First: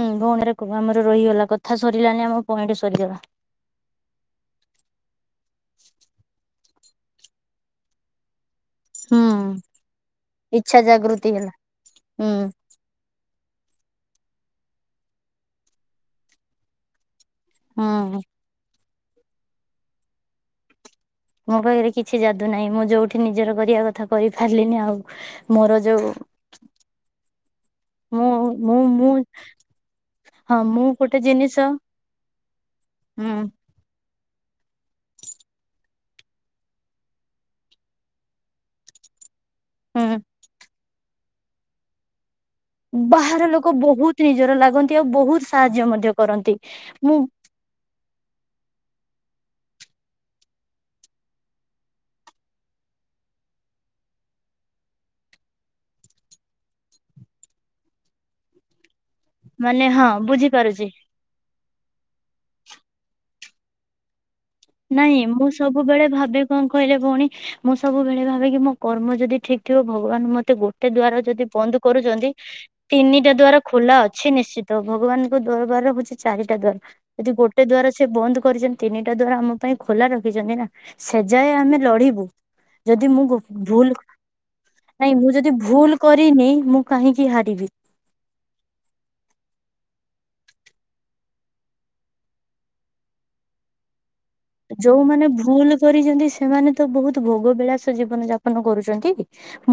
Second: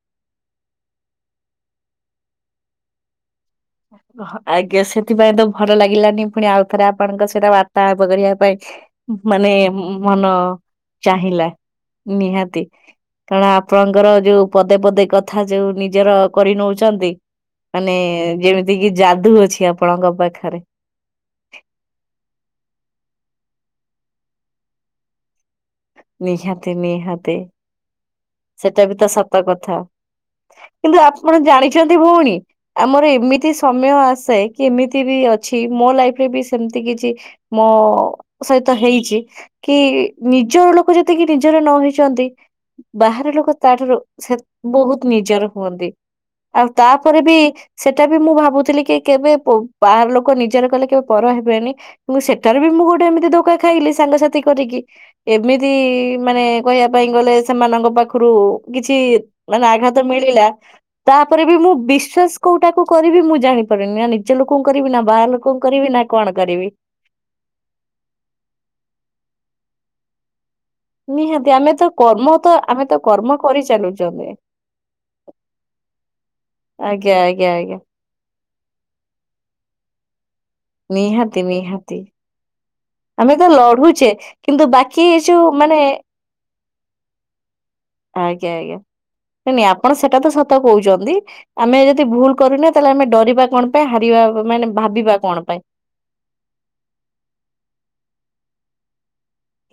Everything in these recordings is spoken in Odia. ହୁଁ ଭଉଣୀ [unintelligible] ଆମର ରହିଗଲା କଥା ସରିଲାନି ଆମ ପଏଣ୍ଟ ସରିଗଲା। ଆଜ୍ଞା ସେଥିପାଇଁ ତ ଭଲ ଲାଗିଲାନି ପୁଣି ଆଉଥରେ ଆପଣଙ୍କ ସହିତ ବାର୍ତ୍ତାଳାପ କରିବା ପାଇଁ ହୁଁ। ମାନେ ମନ ଇଚ୍ଛା ଜାଗୃତି ଚାହିଁଲା। ହେଲା ହୁଁ। ନିହାତି କାରଣ ଆପଣଙ୍କ ଙ୍କର ଯୋଉ ପଦ ପଦେ କଥା ଯେଉଁ ନିଜର କରିନଉଛନ୍ତି ମାନେ ହୁଁ। ଦିଗି ଯାଦୁ ଅଛି ଆପଣଙ୍କ ପାଖରେ ମୋ ପାଖରେ କିଛି ଯାଦୁ ନାହିଁ ମୁଁ ଯୋଉଠି ନିଜର କରିବା କଥା କରି ପାରିଲିନି ଆଉ। ମୋର ଯୋଉ ନିହାତି ନିହାତି ମୁଁ ମୁଁ ସେଇଟା ବି ତ ମୁଁ ସତ କଥା। ହଁ ମୁଁ କିନ୍ତୁ ଗୋଟେ ଆପଣ ଜିନିଷ ଜାଣିଛନ୍ତି ଭଉଣୀ ଆମର ହୁଁ ଏମିତି ସମୟ ଆସ ଆସେ କିମିତିବି ଅଛି ମୋ ଲାଇଫରେ ବି ସେମିତି କିଛି ମୋ ସହିତ ହେଇଛି। କି ହୁଁ ନିଜର ଲୋକ ଯେତିକି ନିଜର ନ ହେଇଛନ୍ତି। ବାହାର ଲୋକ ତା ଠାରୁ ବହୁତ ସେତ୍ ନିଜର ଲାଗନ୍ତି ବହୁତ ଆଉ ନିଜର ସାହାଯ୍ୟ ହୁଅନ୍ତି ମଧ୍ୟ କରନ୍ତି। ଆଉ ମୁଁ ତାପରେ ବି ସେଇଟା ବି ମୁଁ ଭାବୁଥିଲି କି? କି କେବେ ବୋ ବାହାର ଲୋକ ନିଜର କଲେ କେବେ ପର ହେବେନି କିନ୍ତୁ ସେଠାରେ ବି ମୁଁ ଗୋଟେ ଏମିତି ଧୋକା ଖାଇଲି। ସାଙ୍ଗସାଥି କରିକି ଏମିତି ମାନେ କହିବା ପାଇଁ ଗଲେ। ସେମାନଙ୍କ ପାଖରୁ କିଛି ମାନେ ଆଘାତ ହଁ ମିଳିଲା ବୁଝିପାରୁଛି ତାପରେ ବି ମୁଁ ବିଶ୍ଵାସ କୋଉଟା କୁ କରିବି ମୁଁ ଜାଣିପାରୁନି। ଲୋକଙ୍କୁ କରିବି ନା ନାଇଁ ବାହାର ମୁଁ ଲୋକଙ୍କୁ କରିବି ନା ସବୁବେଳେ ଭାବେ କଣ କରିବି। କହିଲେ ଭଉଣୀ ମୁଁ ସବୁବେଳେ ଭାବେ କିି ମୋ କର୍ମ ଯଦି ଠିକ୍ ଥିବ ଭଗବାନ ମତେ ଗୋଟ ଗୋଟେ ଦୁଆର ଯଦି ନିହାତି ଆମେ ବନ୍ଦ ତ କର୍ମ କରୁଛନ୍ତି ତ ଆମେ ତ ତିନିଟା କର୍ମ କରି ଦ୍ଵାର ଖୋଲା ଚାଲୁଚନ୍ତି। ଅଛି ନିଶ୍ଚିତ ଭଗବାନଙ୍କୁ ଦୁଆର ହଉଛି ଚାରିଟା ଦ୍ଵାର ଆଜ୍ଞା ଯଦି ଆଜ୍ଞା ଗୋଟେ ଆଜ୍ଞା ଦ୍ଵାର ସେ ବନ୍ଦ କରିଛନ୍ତି ତିନିଟା ଦ୍ଵାର ଆମ ପାଇଁ ଖୋଲା ରଖିଛନ୍ତି ନା ସେ ନିହାତି ଯାଏ ଆମେ ନିହାତି ଲଢିବୁ। ଯଦି ମୁଁ ଆମେ ବୁ ତ ଭୁଲ ଲଢୁଛେ। କିନ୍ତୁ ବାକି ଏ ନାଇଁ ମୁଁ ଯୋଉ ଯଦି ମାନେ ଭୁଲ କରିନି ମୁଁ କାହିଁକି ହାରିବି। ଆଜ୍ଞା ଆଜ୍ଞା ନାଇ ନାଇ ଆପଣ ସେତା ଟା ତ ସତ କହୁଛନ୍ତି ଆମେ ଯଦି ଭୁଲ କରୁନେ ତାହେଲେ ଆମେ ଡରିବା କଣ ପାଇଁ ହାରିବା ମାନେ ଭାବିବା ଯୋଉମାନେ କଣ ପାଇଁ। ଭୁଲ କରିଛନ୍ତି ସେମାନେ ତ ବହୁତ ଭୋଗ ବିଳାସ ଜୀବନ ଜାପନ କରୁଛନ୍ତି।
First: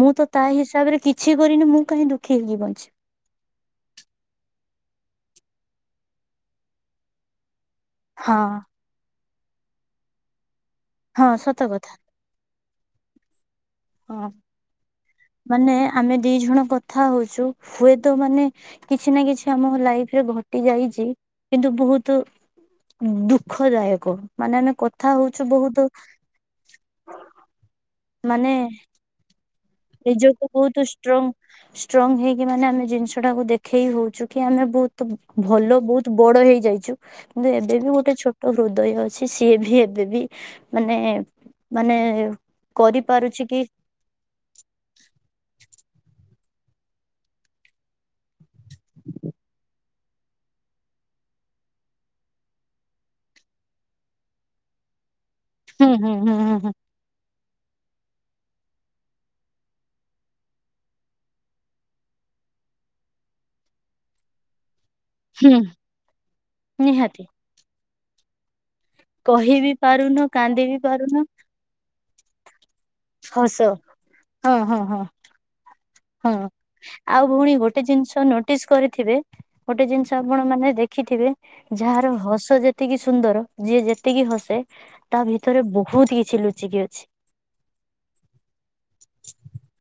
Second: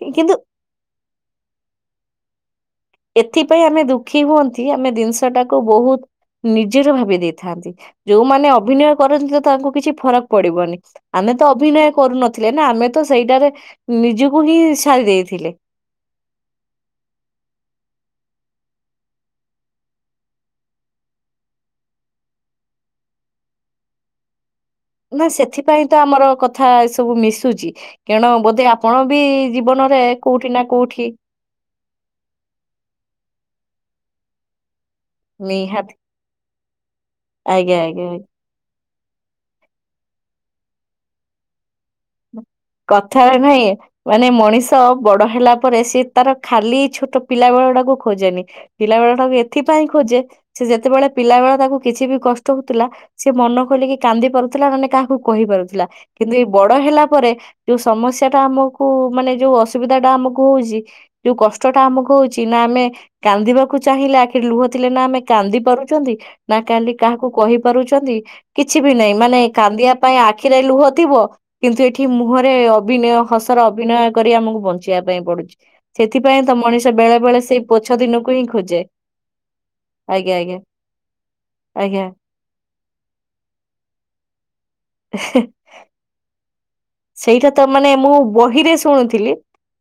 ମୁଁ ତ କିନ୍ତୁ ତା ହିସାବରେ କିଛି କରିନି ମୁଁ କାହିଁ ଦୁଖୀ ହେଇକି ବଞ୍ଚିବି। ଏଥିପାଇଁ ଆମେ ଦୁଃଖୀ ହୁଅନ୍ତି ଆମେ ଜିନିଷ ଟାକୁ ବହୁତ ନିଜେର ଭାବି ଦେଇଥାନ୍ତି। ହଁ ଯୋଉମାନେ ଅଭିନୟ କରନ୍ତି ତ ତାଙ୍କୁ କିଛି ଫରକ ପଡିବନି। ହଁ ଆମେ ତ ସତ ଅଭିନୟ କଥା କରୁନଥିଲେ ନା ଆମେ ତ ସେଇଟାରେ ହଁ ନିଜକୁ ହିଁ ସାରି ଦେଇଥିଲେ। ମାନେ ଆମେ ଦି ଜଣ କଥା ହଉଛୁ ହୁଏ। ତ ମାନେ କିଛି ନା କିଛି ଆମ ଲାଇଫ୍ ରେ ଘଟି ଯାଇଛି କିନ୍ତୁ ବୁହୁତୁ ଦୁଃଖଦାୟକ ମାନେ ଆମେ କଥା ନା ହଉଛୁ ସେଥିପାଇଁ ବହୁତ ତ ଆମର କଥା ଏ ସବୁ ମିଶୁଛି କେଣୁ ମାନେ ବୋଧେ ଆପଣ ବି ଜୀବନରେ କୋଉଠି ନିଜକୁ ନା କୋଉଠି ବହୁତଷ୍ଟ୍ରଙ୍ଗ ଷ୍ଟ୍ରଙ୍ଗ ହେଇକି ମାନେ ଆମେ ଜିନିଷ ଟାକୁ ଦେଖ ଖେଇ ହଉଛୁ କି ଆମେ ବହୁତ ତ ଭଲ ନିହାତି ବହୁତ ବଡ ହେଇ ଯାଇଛୁ କିନ୍ତୁ ଆଜ୍ଞା ଏବେ ବି ଆଜ୍ଞା ଆଜ୍ଞା। ଗୋଟେ ଛୋଟ ହୃଦୟ ଅଛି। ସେ ସିଏ ବି ଏବେ ବି ମାନେ ମାନେ କଥା ରେ କରିପାରୁଛି କି ନାହିଁ ମାନେ ମଣିଷ ବଡ ହେଲା ପରେ ସେ ତା ତାର ଖାଲି ଛୋଟ ପିଲା ବେଳ ଟାକୁ ଖୋଜେନି ପିଲାବେଳ ଟାକୁ ଏଥିପାଇଁ ଖୋଜେ ସେ ଯେତେବେଳେ ପିଲା ବେଳ ତାକୁ କିଛି ବି କଷ୍ଟ ହଉଥିଲା ସିଏ ମନ ଖୋଲିକି କାନ୍ଦି ପାରୁଥିଲା ମାନେ କାହାକୁ କହିପାରୁଥିଲା ହୁଁ ହୁଁ ହୁଁ କିନ୍ତୁ ଏଇ ହୁଁ ବଡ ହେଲା ପରେ ଯୋଉ ସମସ୍ୟା ଟା ଆମକୁ ମାନେ ଯୋଉ ଅସୁବିଧା ଟା ଆମକୁ ହଉଛି ଯୋଉ କଷ୍ଟ ଟା ଆମକୁ ହଉଛି ନା ଆମେ କାନ୍ଦିବାକୁ ଚାହିଁଲା ଆଖିର ଲୁହ ଥିଲେ ନା ଆମେ କାନ୍ଦି ହୁଁ ପାରୁଛନ୍ତି ନା କାନ୍ଦି ନିହାତି କାହାକୁ କହି ପାରୁଛନ୍ତି। କିଛି ବି ନାଇଁ ମାନେ କହିବି କାନ୍ଦିବା ପାଇଁ ପାରୁନୁ ଆଖିରେ କାନ୍ଦି ବି ଲୁହ ଥିବ ପାରୁନୁ କିନ୍ତୁ ଏଠି କି ମୁହଁରେ ଅଭିନୟ ହସ ହସର ଅଭିନୟ କରି ହଁ ଆମକୁ ହଁ ବଞ୍ଚିବା ହଁ ପାଇଁ ପଡୁଛି। ହଁ ସେଥିପାଇଁ ତ ମଣିଷ ବେଳେ ଆଉ ବେଳେ ଭଉଣୀ ସେଇ ଗୋଟେ ପୋଛ ଜିନିଷ ଦିନକୁ ହିଁ ନୋଟିସ ଖୋଜେ କରିଥିବେ ଗୋଟେ ଜିନିଷ ଆଜ୍ଞା ଆପଣ ଆଜ୍ଞା ମାନେ ଦେଖ ଦେଖିଥିବେ ଆଜ୍ଞା। ଯାହାର ହସ ଯେତିକି ସୁନ୍ଦର ଯିଏ ଯେତିକି ହସେ ତା ଭିତରେ ବହୁତ କିଛି ଲୁଚି ସେଇଟା ତ ମାନେ ମୁଁ ବହିରେ ଶୁଣୁଥିଲି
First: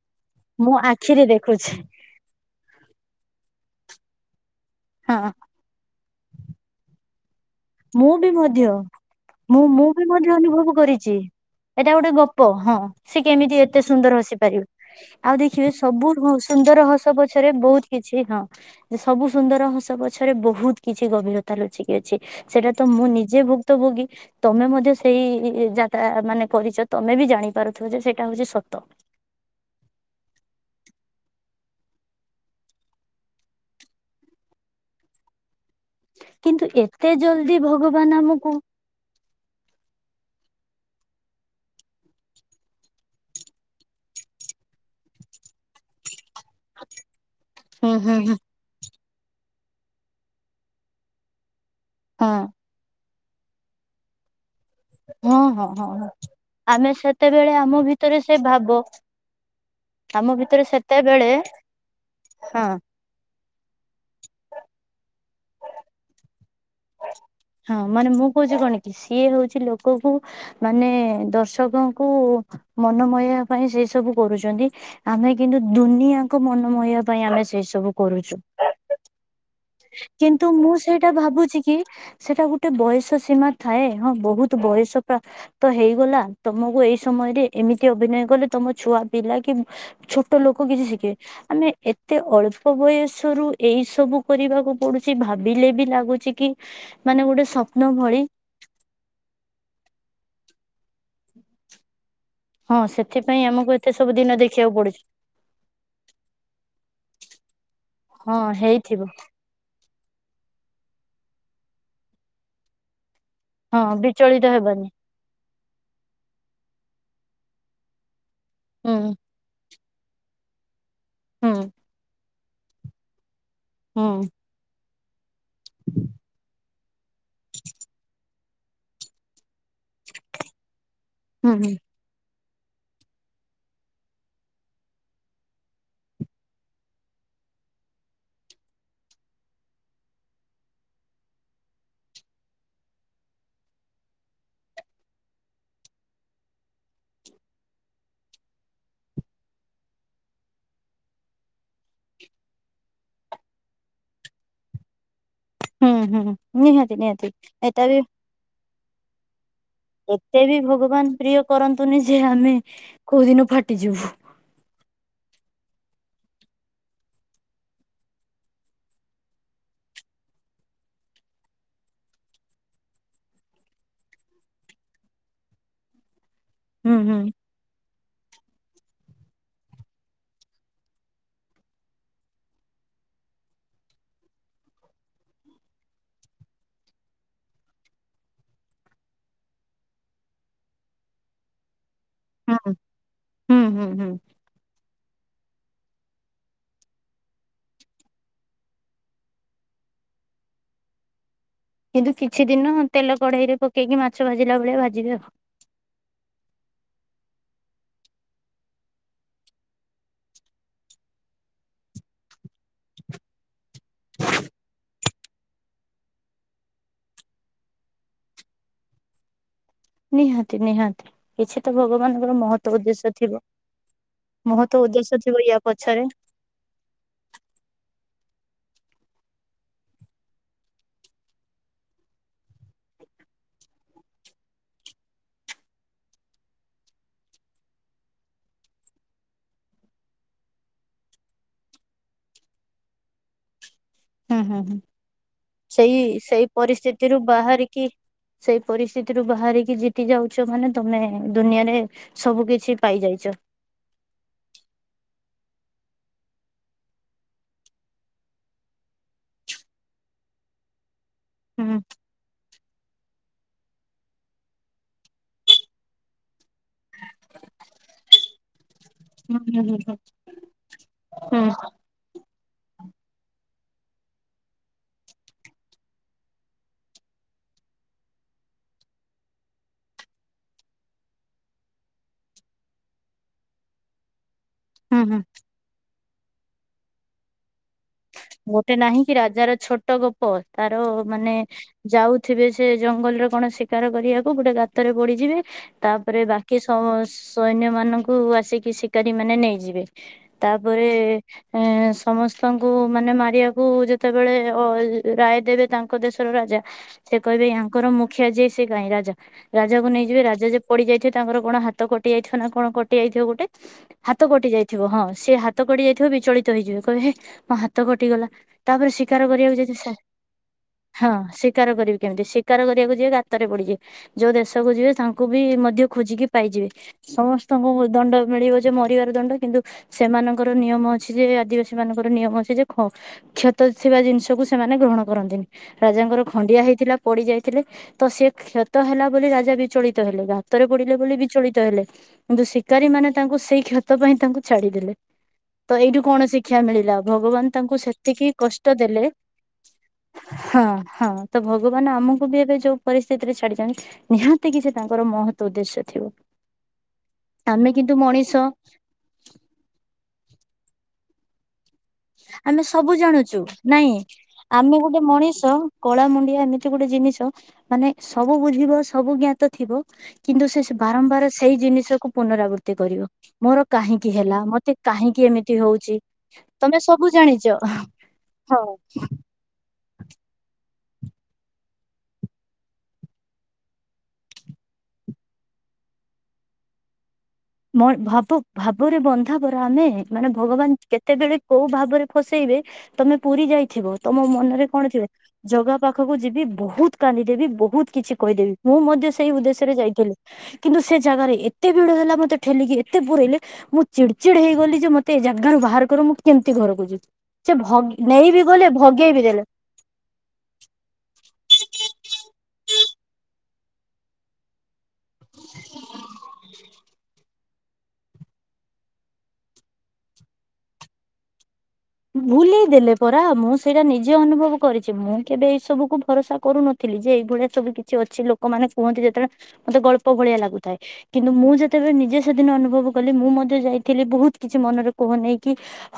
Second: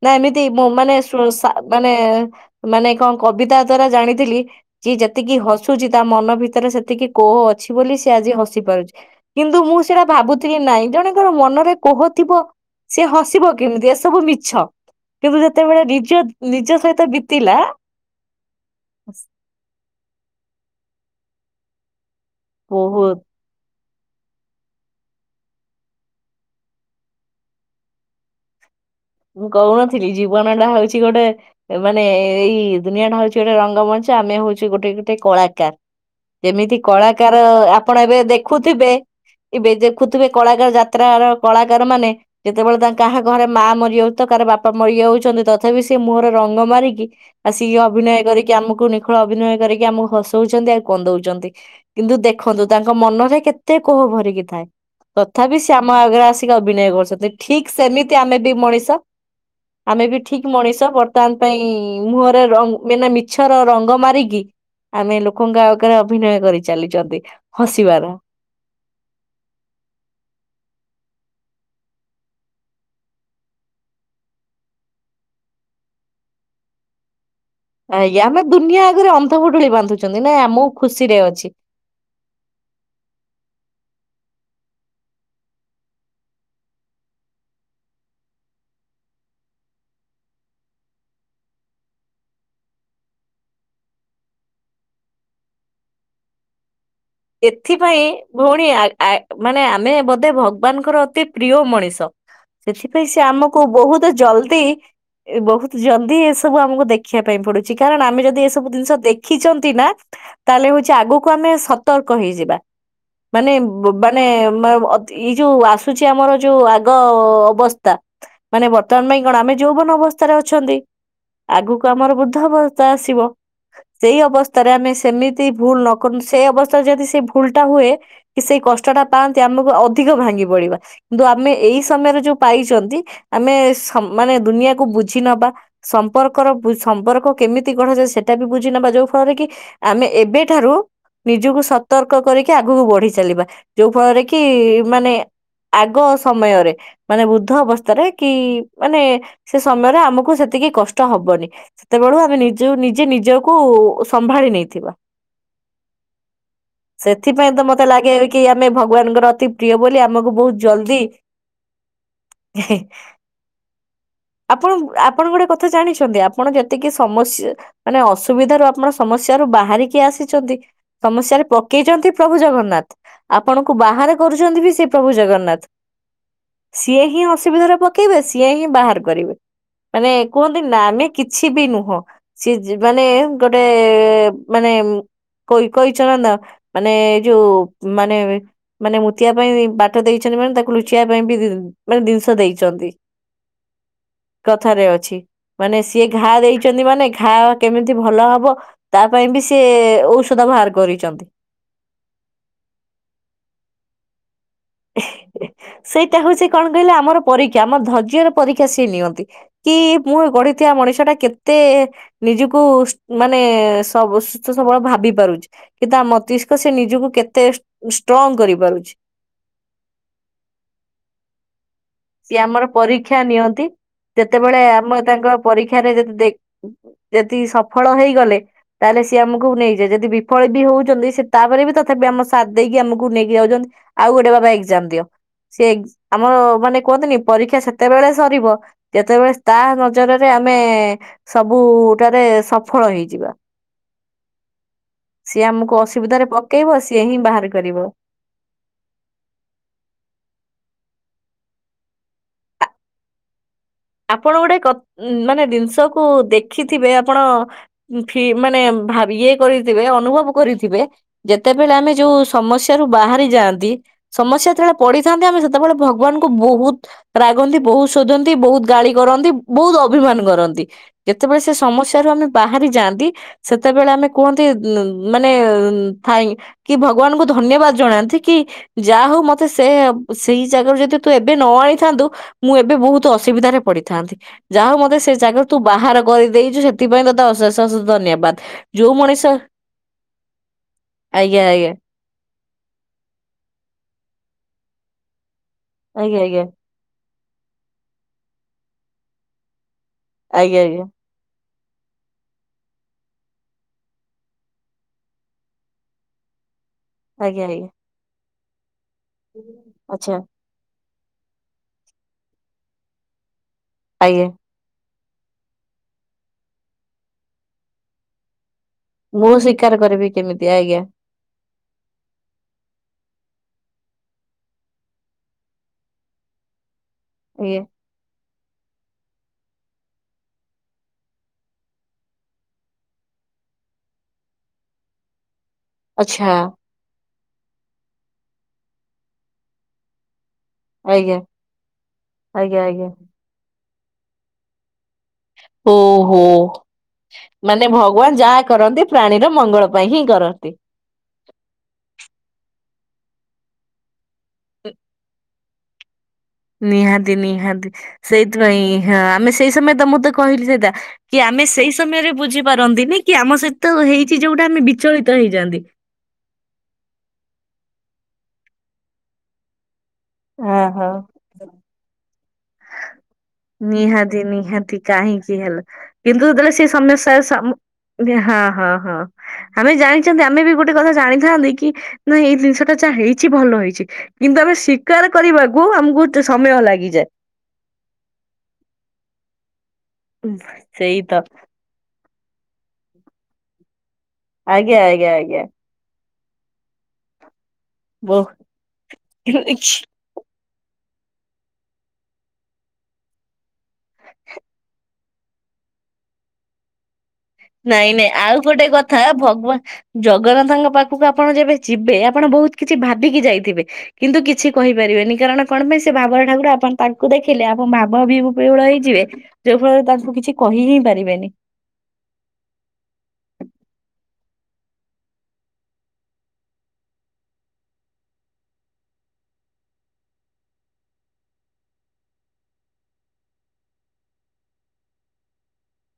ନା ଏମିତି ମୁଁ ମାନେ ଆଖିରେ ଦେଖୁଛି ମାନେ ମାନେ କଣ କବିତା ଦ୍ଵାରା ଜାଣିଥିଲି। କିିଏ ହଁ ଯେତିକି ହସୁଛି ତା ମନ ଭିତରେ ସେତିକି କୋହ ଅଛି। ଅଛି ବୋଲି ସେ ମୁଁ ବି ଆଜି ହସି ମଧ୍ୟ ପାରୁଛି କିନ୍ତୁ ମୁଁ ବି ସେଇଟା ମଧ୍ୟ ଭାବୁଥିଲି ଅନୁଭବ ନାଇଁ କରିଛି। ଜଣେଙ୍କର ମନରେ ଏଇଟା ଗୋଟେ ଗପ କୋହଥିବ ହଁ ସିଏ ସେ ହସିବ ଏତେ କେମିତି ସୁନ୍ଦର ଏସବୁ ହସି ପାରିବ ମିଛ ଆଉ କିନ୍ତୁ ଦେଖିବେ ଯେତେବେଳେ ସବୁ ନିଜ ନିଜେ ସୁନ୍ଦର ହସ ପଛରେ ବହୁତ କିଛି ହଁ ସବୁ ସୁନ୍ଦର ହସ ପଛରେ ବହୁତ କିଛି ଗଭୀରତା ଲୁଚିକି ଅଛି ସେଇଟା ତ ମୁଁ ବହୁତ ନିଜେ ସତ ଭୋଗୀ ତମେ ମଧ୍ୟ ସେଇ ଯାତ୍ରା ମାନେ କରିଛ ତମେ ବି ଜାଣିପାରୁଥିବ ଯେ ସେଇଟା ହଉଛି ସତ। ମୁଁ କହୁନଥିଲି ଜୀବନ ଟା ହଉଛି ଗୋଟେ ମାନେ ଏଇ ଦୁନିଆ ଟା ହଉଛି ଗୋଟେ ରଙ୍ଗମଞ୍ଚ। ଆମେ ହଉଛ ଗୋଟେ ଗୋଟେ କଳାକାର। କିନ୍ତୁ ଯେମିତି ଏତେ କଳାକାର ଜଲଦି ଆପଣ ଭଗବାନ ଏବେ ଆମକୁ ଦେଖୁଥିବେ ଏବେ ଦେଖୁଥିବେ କଳାକାର ଯାତ୍ରା କଳାକାର ମାନେ ଯେତେବେଳେ ତା କାହା ଘରେ ମା ମରିଥିବ କାର ବାପା ମରିଯାଉ ଛନ୍ତି ତଥାପି ସେ ମୁହଁରେ ହ ରଙ୍ଗମାରିକି ଆଉ ସିଏ ହୁଁ ଅଭିନୟ ହୁଁ ହୁଁ କରିକି ଆମକୁ ଅଭିନୟ କରିକି ଆମକୁ ହସଉଛନ୍ତି ଆଉ କନ୍ଦଉଛନ୍ତି କିନ୍ତୁ ହଁ ଦେଖନ୍ତୁ ତାଙ୍କ ମନ ରେ କେତେ କୋହ ଭରିକି ଥାଏ। ହଁ ତଥାପି ହଁ ସେ ଆମ ହଁ ହଁ ଆଗେରେ ଆସିକି ଅଭିନୟ ଆମେ କରୁଛନ୍ତି ସେତେବେଳେ ଠିକ୍ ଆମ ସେମିତି ଭିତରେ ସେ ଆମେ ବି ଭାବ ମଣିଷ ଆମେ ବି ଆମ ଠିକ୍ ଭିତରେ ମଣିଷ ସେତେବେଳେ ବର୍ତ୍ତମାନ ପାଇଁ ମୁହଁରେ ର ହଁ ବିନା ମି ଛର ରଙ୍ଗ ମାରିକି ଆମେ ଲୋକଙ୍କ ଆଗରେ ଅଭିନୟ କରି ଚାଲିଛନ୍ତି ହଁ ହସିବାର ମାନେ ମୁଁ କହୁଚି କଣ କି ସିଏ ହଉଛି ଲୋକକୁ ମାନେ ଦର୍ଶକଙ୍କୁ ମନ ମୋହିଆ ପାଇଁ ସେ ସବୁ କରୁଚନ୍ତି। ଆମେ କିନ୍ତୁ ଦୁନିଆ କୁ ମନ ମୋହିଆ ପାଇଁ ଆମେ ସେଇ ସବୁ ଆଜ୍ଞା କରୁଛୁ। ଆମେ ଦୁନିଆ ଆଗରେ ଅନ୍ଧ ପୁଟୁଳି କିନ୍ତୁ ମୁଁ ସେଇଟା ଭାବୁଛି କି ସେଇଟା ଗୋଟେ ବୟସ ସୀମା ଥାଏ ହଁ ବହୁତୁ ବୟସ ପ୍ରା ତ ହେଇଗଲା ତମକୁ ଏଇ ସମୟରେ ଏମିତି ଅଭିନୟ କଲେ ତ ଆମ ଛୁଆ ପିଲା କି ଛୋଟ ଲୋକ କିଛି ଶିଖିବେ। ଆମେ ଏତେ ଅଳ୍ପ ବୟସରୁ ଏଇ ସବୁ କରିବାକୁ ପଡୁଛି ଭାବିଲେ ବି ଲାଗୁଛି କି ମାନେ ଗୋଟେ ସ୍ୱପ୍ନ ଏଥିପାଇଁ ଭଳି ଭଉଣୀ ଆ ଆ ମାନେ ଆମେ ବୋଧେ ଭଗ ଭଗବାନ ଙ୍କର ଅତି ପ୍ରିୟ ମଣିଷ ହଁ ସେଥିପାଇଁ ସେ ଆମକୁ ଏତେ ବହୁତୁ ସବୁ ଦିନ ଜଲଦି ଦେଖିବାକୁ ପଡୁଛି ଏ ବହୁତୁ ଜଲଦି ଏସବୁ ଆମୁକୁ ଦେଖିଆ ପାଇଁ ପଡୁଛି କାର ଣ ଆମେ ହଁ ଯଦି ଏସବୁ ଜିନିଷ ହେଇଥିବ ଦେଖିଛନ୍ତି ନା ତାହେଲେ ହଉଛି ଆଗକୁ ଆମେ ସ ତର୍କ ହେଇଯିବା। ମାନେ ହଁ ବ ମାନେ ବିଚଳିତ ମ ହେବାନି ଅଧି ଇ ଯୋଉ ଆସୁଛି ଆମର ଯୋଉ ଆଗ ଅବସ୍ଥା ମାନେ ହୁଁ ବର୍ତ୍ତମାନ ପାଇଁ କଣ ଆମେ ଯୌବନ ଅବସ୍ଥାରେ ଅଛନ୍ତି। ହୁଁ ଆଗୁକୁ ଆମର ବୁଦ୍ଧ ଅବସ୍ଥା ଆସିବ। ହୁଁ ସେଇ ଅବସ୍ଥାରେ ଆମେ ସେମିତି ଭୁଲ ନକରୁ ସେଇ ଅବ କି ସେଇ କଷ୍ଟଟା ପାଆନ୍ତି ଆମକୁ ଅଧିକ ଭାଙ୍ଗି ପଡିବା କିନ୍ତୁ ଆମେ ହୁଁ ହୁଁ ଏଇ ସମୟରେ ଯୋଉ ପାଇଚନ୍ତି ଆମେ ସ ମାନେ ଦୁନିଆକୁ ବୁଝି ନବା ସମ୍ପର୍କର ବୁ ସମ୍ପର୍କ କେମିତି ଗଢାଯାଏ ସେଟା ବି ବୁଝି ନବା ଯୋଉ ଫଳରେ କି ଆମେ ଏବେ ଠାରୁ ନିଜୁକୁ ସତର୍କ କରିକି ଆଗୁକୁ ବଢି ଚାଲିବା ଯୋଉ ଫଳରେ କି ମାନେ ଆଗ ସମୟରେ ମାନେ ବୃଦ୍ଧ ଅବସ୍ଥାରେ କି ମାନେ ସେ ସମୟରେ ଆମକୁ ସେତେ ଏତିକି କଷ୍ଟ ହବନି। ସେତେବେଳୁ ଆମେ ନିଜକୁ ନିଜେ ନିଜକୁ ସମ୍ଭାଳି ନେଇଥିବା। ହୁଁ ହୁଁ। ନିହାତି ନିହାତି ସେଥିପାଇଁ ତ ଏଟା ମତେ ବି ଲାଗେ କି ଆମେ ଭଗବାନଙ୍କର ଅତି ପ୍ରିୟ ବୋଲି ଆମକୁ ଏତେ ବହୁତ ବି ଜଲଦି ଭଗବାନ ପ୍ରିୟ କରନ୍ତୁନି ଯେ ଆମେ କୋଉ ଦିନ ଫାଟିଯିବୁ। ଆପଣଙ୍କୁ ଆପଣଙ୍କୁ ଗୋଟେ କ ତ ଜାଣିଛନ୍ତି ଆପଣ ଯେତିକି ସମସ୍ ମାନେ ଅସୁବିଧା ରୁ ଆପଣ ସମସ୍ୟାରୁୁ ବାହାରିକି ଆସିଛନ୍ତି। ସମସ୍ୟାରେ ପକେଇଚନ୍ତି ପ୍ରଭୁ ଜଗନ୍ନାଥ ଆପଣଙ୍କୁ ବାହାରେ କରୁଛନ୍ତି ବି ସେ ପ୍ରଭୁ ଜଗନ୍ନାଥ। ହୁଁ ସିଏ ହୁଁ ହିଁ ଅସୁବିଧାରେ ପକେଇବେ ସିଏ ହିଁ ବାହାର କରିବେ। ମାନେ କୁହନ୍ତି ନା ଆମେ କିଛି ବି ନୁହଁ। ସିଏ ଜି ମାନେ ଗୋଟେ ମାନେ ଉଁ କଇ କହିଛ ନା ତ ମାନେ ଏ ଯୋଉ ମାନେ ମାନେ ମୁତିଆ ପାଇଁ ବାଟ ଦେଇଛନ୍ତି ମାନେ ତାକୁ ଲୁଚିଆ ପାଇଁ ବି ମାନେ ଜି-ଜିନିଷ ହୁଁ ଦେଇଚନ୍ତି। ହୁଁ ହୁଁ ହୁଁ କଥାରେ ଅଛି। ମାନେ ସିଏ ଘାଆ ଦେଇଚନ୍ତି ମାନେ ଘାଆ କେମିତି ଭଲ ହବ ତା ପାଇଁ ବି ସିଏ ଔଷ ଧ ବାହାର କରିଚନ୍ତି। କିନ୍ତୁ କିଛି ଦିନ ତେଲ କଢେଇ ରେ ପକେଇକି ମାଛ ଭାଜିଲା ଭଳିଆ ଭାଜିବେ ଆଉ ହେ ସେଇଟା ହଉଛି କଣ କହିଲେ ଆମର ପରୀକ୍ଷା ଆମ ଧୈର୍ଯ୍ୟର ପରୀକ୍ଷା ସିଏ ନିଅନ୍ତି କି ମୁଁ ଗଢିଥିବା ମଣିଷ ଟା କେତେ ନିଜୁକୁ କୁ ମାନେ ସବୁ ସୁସ୍ଥ ସବଳ ଭାବି ପାରୁ ଛି କି ତା ମସ୍ତିଷ୍କ ସେ ନିଜୁକୁ କେତେ ଉଁ ଷ୍ଟ୍ରଙ୍ଗ କରି ପାରୁଛି। ନିହାତି ନିହାତି। କିଛି ତ ସିଏ ଭଗବାନଙ୍କର ଆମର ମହତ୍ଵ ଉଦ୍ଦେଶ୍ୟ ପରୀକ୍ଷା ଥିବ। ନିଅନ୍ତି। ଯେତେବେଳେ ମହତ ଆମେ ଉଦ୍ଦେଶ୍ୟ ତାଙ୍କ ଥିବ ୟା ପରୀକ୍ଷାରେ ପଛରେ ଯଦି ଦେ ଯେଦି ସଫଳ ହେଇଗଲେ ତାହେଲେ ସିଏ ଆମୁକୁ ନେଇଯାଏ ଯେଦି ବିଫଳ ବି ହଉଚନ୍ତି ସିଏ ତାପରେ ବି ତଥାପି ଆମ ସାତ୍ ଦେଇକି ଆମୁକୁ ନେଇକି ଯାଉ ଚନ୍ତି ଆଉ ଗୋଟେ ବାବା ଏକ୍ଜାମ ଦିଅ। ସିଏ ଏ ଆମର ମାନେ କୁହନ୍ତିନି ପରୀକ୍ଷା ସେତେବେଳେ ସରିବ ଯେତେବେଳେ ତା ନଜରରେ ଆମେ ସବୁଟାରେ ସଫଳ ହେଇଯିବା। ହୁଁ ହୁଁ ହୁଁ। ସିଏ ଆମକୁ ସେଇ ଅସୁବିଧାରେ ସେଇ ପକେଇବ ସିଏ ହିଁ ପରିସ୍ଥିତିରୁ ବାହାର କରିବ ବାହାରିକି ସେଇ ପରିସ୍ଥିତିରୁ ବାହାରିକି ଜିତି ଯାଉଛ ମାନେ ତମେ ଦୁନିଆରେ ସବୁ କିଛି ପାଇଯାଇଚ। ଆପଣ ଗୋଟେ କଥ ମାନେ ଜିନିଷକୁ ଦେଖିଥିବେ ଆପଣ ଫ୍ରି ମାନେ ଭାବ ଇଏ କରିଥିବେ ଅନୁଭବ କରିଥିବେ ହୁଁ ଯେତେବେଳେ ଆମେ ଯୋଉ ସମସ୍ୟା ବାହାରି ଯାନ୍ତି ସମସ୍ୟା ଯେତେବେଳେ ପଡିିଥାନ୍ତି ଆମେ ସେତେବେଳେ ଭଗବାନଙ୍କୁ ବହୁତ ରାଗନ୍ତି ବ ବହୁତ ଶୋଧନ୍ତି ବହୁତ ଗାଳି କରନ୍ତି ହୁଁ ବହୁତ ଅଭିମାନ କରନ୍ତି ଯେତେବେଳେ ହୁଁ ସେ ସମସ୍ୟାରୁ ଆମେ ବାହାରି ଯାଆନ୍ତି ସେତେବେଳେ ଆମେ କୁହନ୍ତି ଉଁ ଉଁ ମାନେ ଉଁ ଥାଇଁ କି ଭଗବାନଙ୍କୁ ଧ ଧନ୍ୟବାଦ ଜଣାନ୍ତି କି ଯାହା ହଉ ମତେ ସେ ସେଇ ଜାଗାରୁ ଯଦି ତୁ ଏବେ ନ ଆଣିଥାନ୍ତୁ ମୁଁ ଏବେ ବହୁତ ଅସୁବିଧାରେ ପଡିଥାନ୍ତି ଯାହା ମୋତେ ସେ ହୁଁ ଜାଗାରେ ତୁ ବାହାର କରିଦେଇଛୁ ସେଥିପାଇଁ ତୋତେ ଅଶେଷ ଅଶେଷ ଧନ୍ୟବାଦ । ଗୋଟେ ନାହିଁ କିି ରାଜାର ଛୋଟ ଗପ ତାର ମାନେ ଆଜ୍ଞା ଆଜ୍ଞା ଯାଉଥିବେ ସେ ଜଙ୍ଗଲରେ କଣ ଶିକାର କରିବାକୁ ଗୋଟେ ଗାତରେ ପଡିଯିବେ ଆଜ୍ଞା ତାପରେ ବାକି ସ ସ ସୈନ୍ୟ ମାନଙ୍କୁ ଆସିକି ଶିକାରୀ ମାନେ ନେଇଯିବେ ଆଜ୍ଞା ଆଜ୍ଞା ଆଜ୍ଞା ତାପରେ ଏଁ ସମସ୍ତେ ତାଙ୍କୁ ମାନେ ମାରିବାକୁ ଯେତେବେଳେ ଅ ରାୟ ଦେବେ ତାଙ୍କ ଦେଶର ରାଜା ସେ ଆଜ୍ଞା କହିବେ ଆଜ୍ଞା। ୟାଙ୍କର ମୁଖିଆ ଯେ ସେ କାହିଁ ରାଜା ରାଜାକୁ ଆଚ୍ଛା ନେଇଯିବେ ରାଜା ଯେ ପଡି ଯାଇଥିବେ ତାଙ୍କର କଣ ହାତ କଟି ଯାଇଥିବ ନା କଣ କଟି ଯାଇଥିବ ଗୋଟେ ହାତ ଆଜ୍ଞା କଟି ଯାଇଥିବ ହଁ ସେ ହାତ କଟି ଯାଇଥିବ ବିଚଳିତ ହେଇଯିବେ କହିବେ ମୋ ହାତ କଟିଗଲା ତାପରେ ଶିକାର ମୁଁ କରିବାକୁ ଯାଇଚି ସ୍ଵୀକାର ସେ କରିବି କେମିତି ଆଜ୍ଞା ହଁ ଶିକାର କରିବି କେମିତି ଶିକାର କରିବାକୁ ଯିବ ଗାତରେ ପଡିଯିବେ । ଯୋଉ ଦେଶକୁ ଯିବେ ତାଙ୍କୁ ବି ମଧ୍ୟ ଖୋଜିକି ପାଇଯିବେ ଆଜ୍ଞା। ସମସ୍ତଙ୍କୁ ଦଣ୍ଡ ମିଳିବ ଯେ ମରିବାର ଦଣ୍ଡ କିନ୍ତୁ ସେମାନଙ୍କର ନିୟମ ଅଛି ଯେ ଆଦିବାସୀ ମାନଙ୍କ ର ନିୟମ ଅଛି ଯେ ଖ କ୍ଷତ ଥିବା ଜିନିଷକୁୁ ସେମାନେ ଗ୍ରହଣ କରନ୍ତିନି । ରାଜାଙ୍କର ଆଚ୍ଛା ଖଣ୍ଡିଆ ହେଇଥିଲା ପଡି ଯାଇଥିଲେ ତ ସେ କ୍ଷତ ହେଲା ବୋଲି ରାଜା ବିଚଳିତ ହେଲେ ଗା କ୍ଷତରେ ପଡିଲେ ବୋଲି ଆଜ୍ଞା ବିଚଳିତ ହେଲେ କିନ୍ତୁ ଆଜ୍ଞା ଆଜ୍ଞା ଶିକାରୀମାନୋନେ ତାଙ୍କୁ ସେଇ କ୍ଷତ ପାଇଁ ତାଙ୍କୁ ଛାଡିଦେଲେ । ତ ଏଇଠୁ ଓହୋ। କଣ ଶିକ୍ଷା ମିଳି ଭଗବାନ ମାନେ ତାଙ୍କୁ ଭଗବାନ ସେତିକି ଯାହା କଷ୍ଟ କରନ୍ତି ଦେଲେ ପ୍ରାଣୀର ମଙ୍ଗଳ ପାଇଁ ହିଁ କରନ୍ତି। ହଁ ହଁ ତ ଭଗବାନ ଆମକୁ ବି ସେ ଯୋଉ ପରିସ୍ଥିତି ରେ ଛାଡିଛନ୍ତି ନିହାତି କି ସେ ତାଙ୍କର ମହତ ଉଦ୍ଦେଶ୍ୟ ଥିବ । ନିହାତି ନିହାତି ସେଇଥିପାଇଁ ହଁ ଆମେ ସେଇ ସମୟ ତ ମୁଁ ତ କହିଲି ସେଇଟା କି ଆମେ ସେଇ ସମୟରେ ବୁଝି ଆମେ ସବୁ ପାରନ୍ତିନି କି ଜାଣୁଛୁ ଆମ ସହିତ ନାଇଁ ହେଇଚି ଯୋଉଟା ଆମେ ଗୋଟେ ବିଚଳିତ ମଣିଷ ହେଇଯାନ୍ତି । କଳା ମୁଣ୍ଡିଆ ଏମିତି ଗୋଟେ ଜିନିଷ ମାନେ ସବୁ ବୁଝିବ ସବୁ ଜ୍ଞାତ ଥିବ କିନ୍ତୁ ସେ ବାରମ୍ବାର ସେଇ ଜିନିଷକୁ ପୁନରାବୃତ୍ତି କରିବ। ମୋର କାହିଁକି ନିହାତି ହେଲା ମତେ ନିହାତି କାହିଁକି ଏମିତି ହେଲ ହଉଛି କିନ୍ତୁ ଯେତେବେଳେ ସେ ତମେ ଆମେ ସବୁ ସେ ଜାଣିଛ ସମ ବି ହଁ ହଁ ହଁ ଆମେ ଜାଣିଛନ୍ତି ଆମେ ବି ଗୋଟେ ଗୋଟେ କଥା ଜାଣିଥାନ୍ତି କି ନାଇଁ ଏଇ ଜିନିଷ ଟା ଯାହା ହେଇଛି ଭଲ ହେଇଛି କିନ୍ତୁ ଆମେ ଶୀକାର କରିବାକୁ ଆମକୁ ଟ ସମୟ ଲାଗିଯାଏ। ମଣ ଭାବ ଭାବରେ ବନ୍ଧାପରା ଆମେ ମାନେ ଭଗବାନ ସେଇ ତ କେତେବେଳେ କୋଉ ଭାବରେ ଫସେଇବେ ତମେ ପୁରୀ ଯାଇଥିବ ତମ ମନରେ ଆଜ୍ଞା କଣ ଥିବ ଆଜ୍ଞା ଆଜ୍ଞା ଜଗା ପାଖ ପାଖକୁ ଯିବି ବହୁତ କାନ୍ଦିଦେବି ବହୁତ କିଛି କହିଦେବି ମୁଁ ମଧ୍ୟ ସେଇ ବହୁ ଉଦ୍ଦେଶ୍ୟରେ ଯାଇଥିଲି କିନ୍ତୁ ସେ ଜାଗାରେ ଏତେ ଭିଡ ହେଲା ମତେ ଠେଲିକି ଏତେ ପୁର ହେଇଲେ ମୁଁ ଚିଡ ଚିଡ ହେଇଗଲି ଯେ ମତେ ତେ ଜାଗାରୁ ବାହାର କର ମୁଁ କେମିତି ଘରକୁ ଯିବି ସେ ଭ ନାଇଁ ନାଇଁ ନେଇ ଆଉ ବିି ଗୋଟେ ଗଲେ କଥା ଭଗେଇ ବି ଦେଲେ। ଭଗବାନ ଜଗନ୍ନାଥଙ୍କ ପାଖକୁ ଆପଣ ଯେବେ ଯିବେ ଆପଣ ବହୁତ କିଛି ଭାବିକି ଯାଇଥିବେ କିନ୍ତୁ କିଛି କହିପାରିବେନି କାରଣ କଣ ପାଇଁ ସେ ଭାବର ଠାକୁର ଆପଣ ତାଙ୍କୁ ଦେଖୀ ଥିଲେ ଆପ ଭାବ ବିହୁ ବିହୁଳ ହେଇଯିବେ ଯୋଉ ଫଳରେ ତାଙ୍କୁ କିଛି କହି ହିଁ ପାରିବେନି। ଭୁଲି ଦେଲେ ପରା ମୁଁ ସେଇଟା ନିଜେ ଅନୁଭବ କରିଛି ମୁଁ କେବେ ଏଇ ସବୁକୁ ଭରସା କରୁନଥିଲି। ଯେ ଏଇଭଳିଆ ସବୁ କିଛି ଅଛି ଲୋକମାନୋନ କୁହନ୍ତି ଯେତେବେଳେ ମତେ ଗଳ୍ପ ଭଳିଆ ଲାଗୁଥାଏ କିନ୍ତୁ ମୁଁ ଯେତେବେଳେ ନିଜେ ସେଦିନ ଅନୁଭବ କଲି ମୁଁ ମଧ୍ୟ ଯାଇଥିଲି ବହୁତ କିଛି ମନରେ କିହ ନେଇକି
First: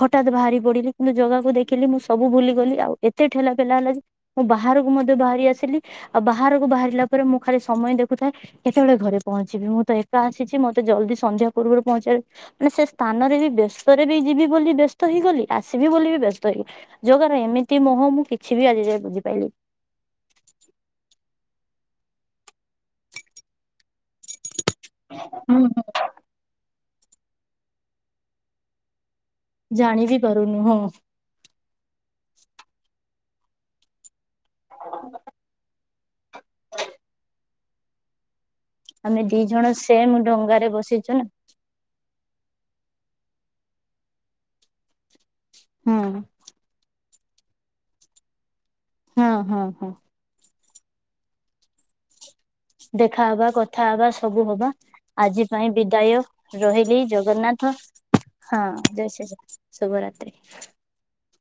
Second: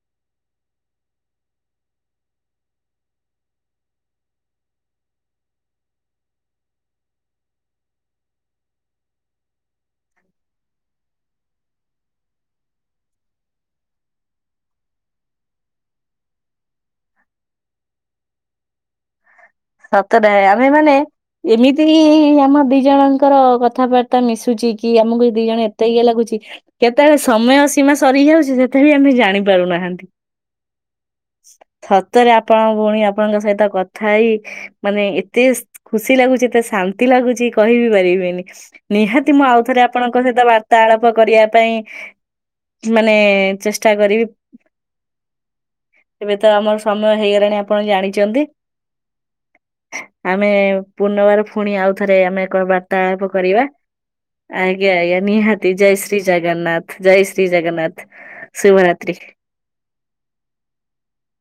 ହଠାତ୍ ବାହାରି ପଢିଲି କିନ୍ତୁ ଜାଗାକୁ ଦେଖିଲି ମୁଁ ସବୁ ଭୁଲିଗଲି ଆଉ ଏତେ ଠେଲା ପେଲା ହେଲା ଯେ ମୁଁ ବାହାରକୁ ମଧ୍ୟ ବାହାରି ଆସି ଲି ଆଉ ବାହାରକୁ ବାହାରିଲା ପରେ ମୁଁ ଖାଲି ସମୟ ଦେଖୁଥାଏ କେତେବେଳେ ଘରେ ପହଞ୍ଚିବି ମୁଁ ତ ଏକା ଆସିଛି ମତେ ଜଲ୍ଦି ସନ୍ଧ୍ୟା ପୂର୍ବରୁ ପହଞ୍ଚ ମାନେ ସେ ସ୍ଥାନରେ ବି ବ୍ୟସ୍ତରେ ବି ଯିବି ବୋଲି ବ୍ୟସ୍ତ ହେଇଗଲି। ଆସିବି ବୋଲି ବି ବ୍ୟସ୍ତଇ ଯୋଗାର ଏମିତି ମୁହଁ ମୁଁ କିଛି ବି ଆଜି ବୁଝିପାଇଲିି। ସତଟା ଆମେ ମାନେ ଏମିତି ଆମ ଦି ଜଣଙ୍କର କଥାବାର୍ତ୍ତା ମିଶୁଛି। କି ଆମକୁ ଦି ଜଣ ହୁଁ ହୁଁ। ଏତେ ଇଏ ଲାଗୁଛି କେତେବେଳେ ସମୟ ସୀମା ସରି ଯାଉଛି ସେତେବେ ବି ଆମେ ଜାଣି ଆଣି ପାରୁନାହାନ୍ତି। ଜାଣି ବିି ପାରୁନୁ ହଁ ସତରେ ଆପଣ ଭଉଣୀ ଆପଣଙ୍କ ସହିତ କଥା ହେଇ ମାନେ ଏତେ ଖୁସି ଲାଗୁଛି ଏତେ ଶାନ୍ତି ଲାଗୁଛି କହିିବି ପାରିବିନି। ଆମେ ନିହାତି ଦି ମୁଁ ଆଉ ଜଣ ଥରେ ସେମ ଆପଣଙ୍କ ସହିତ ଡଙ୍ଗାରେ ବାର୍ତ୍ତା ବସିଛୁ ଆଳାପ ନା କରିବା ପାଇଁ ମାନେ ଚେଷ୍ଟା କରିବି ହୁଁ। ଏବେ ତ ଆମର ସମ୍ ହେଇଗରାଣି ଆପଣ ଜାଣିଛନ୍ତି। ହଁ ହଁ ହଁ। ପୁର୍ନରବାର ପୁଣି ଆଉଥରେ ଆମେ କ ଦେଖା ବାର୍ତ୍ତାଳାପ ହବା କରିବା କଥା ହବା ସବୁ ହବା ଆଜ୍ଞା ଆଜ୍ଞା ଆଜି ପାଇଁ ନିହାତି ଜୟ ବିଦାୟ ଶ୍ରୀ ଜଗନ୍ନାଥ ରହିଲି ଜୟ ଶ୍ରୀ ଜଗନ୍ନାଥ ଜଗନ୍ନାଥ ହଁ ଜୟ ଶ୍ରୀ ଶୁଭରାତ୍ରୀ। ହ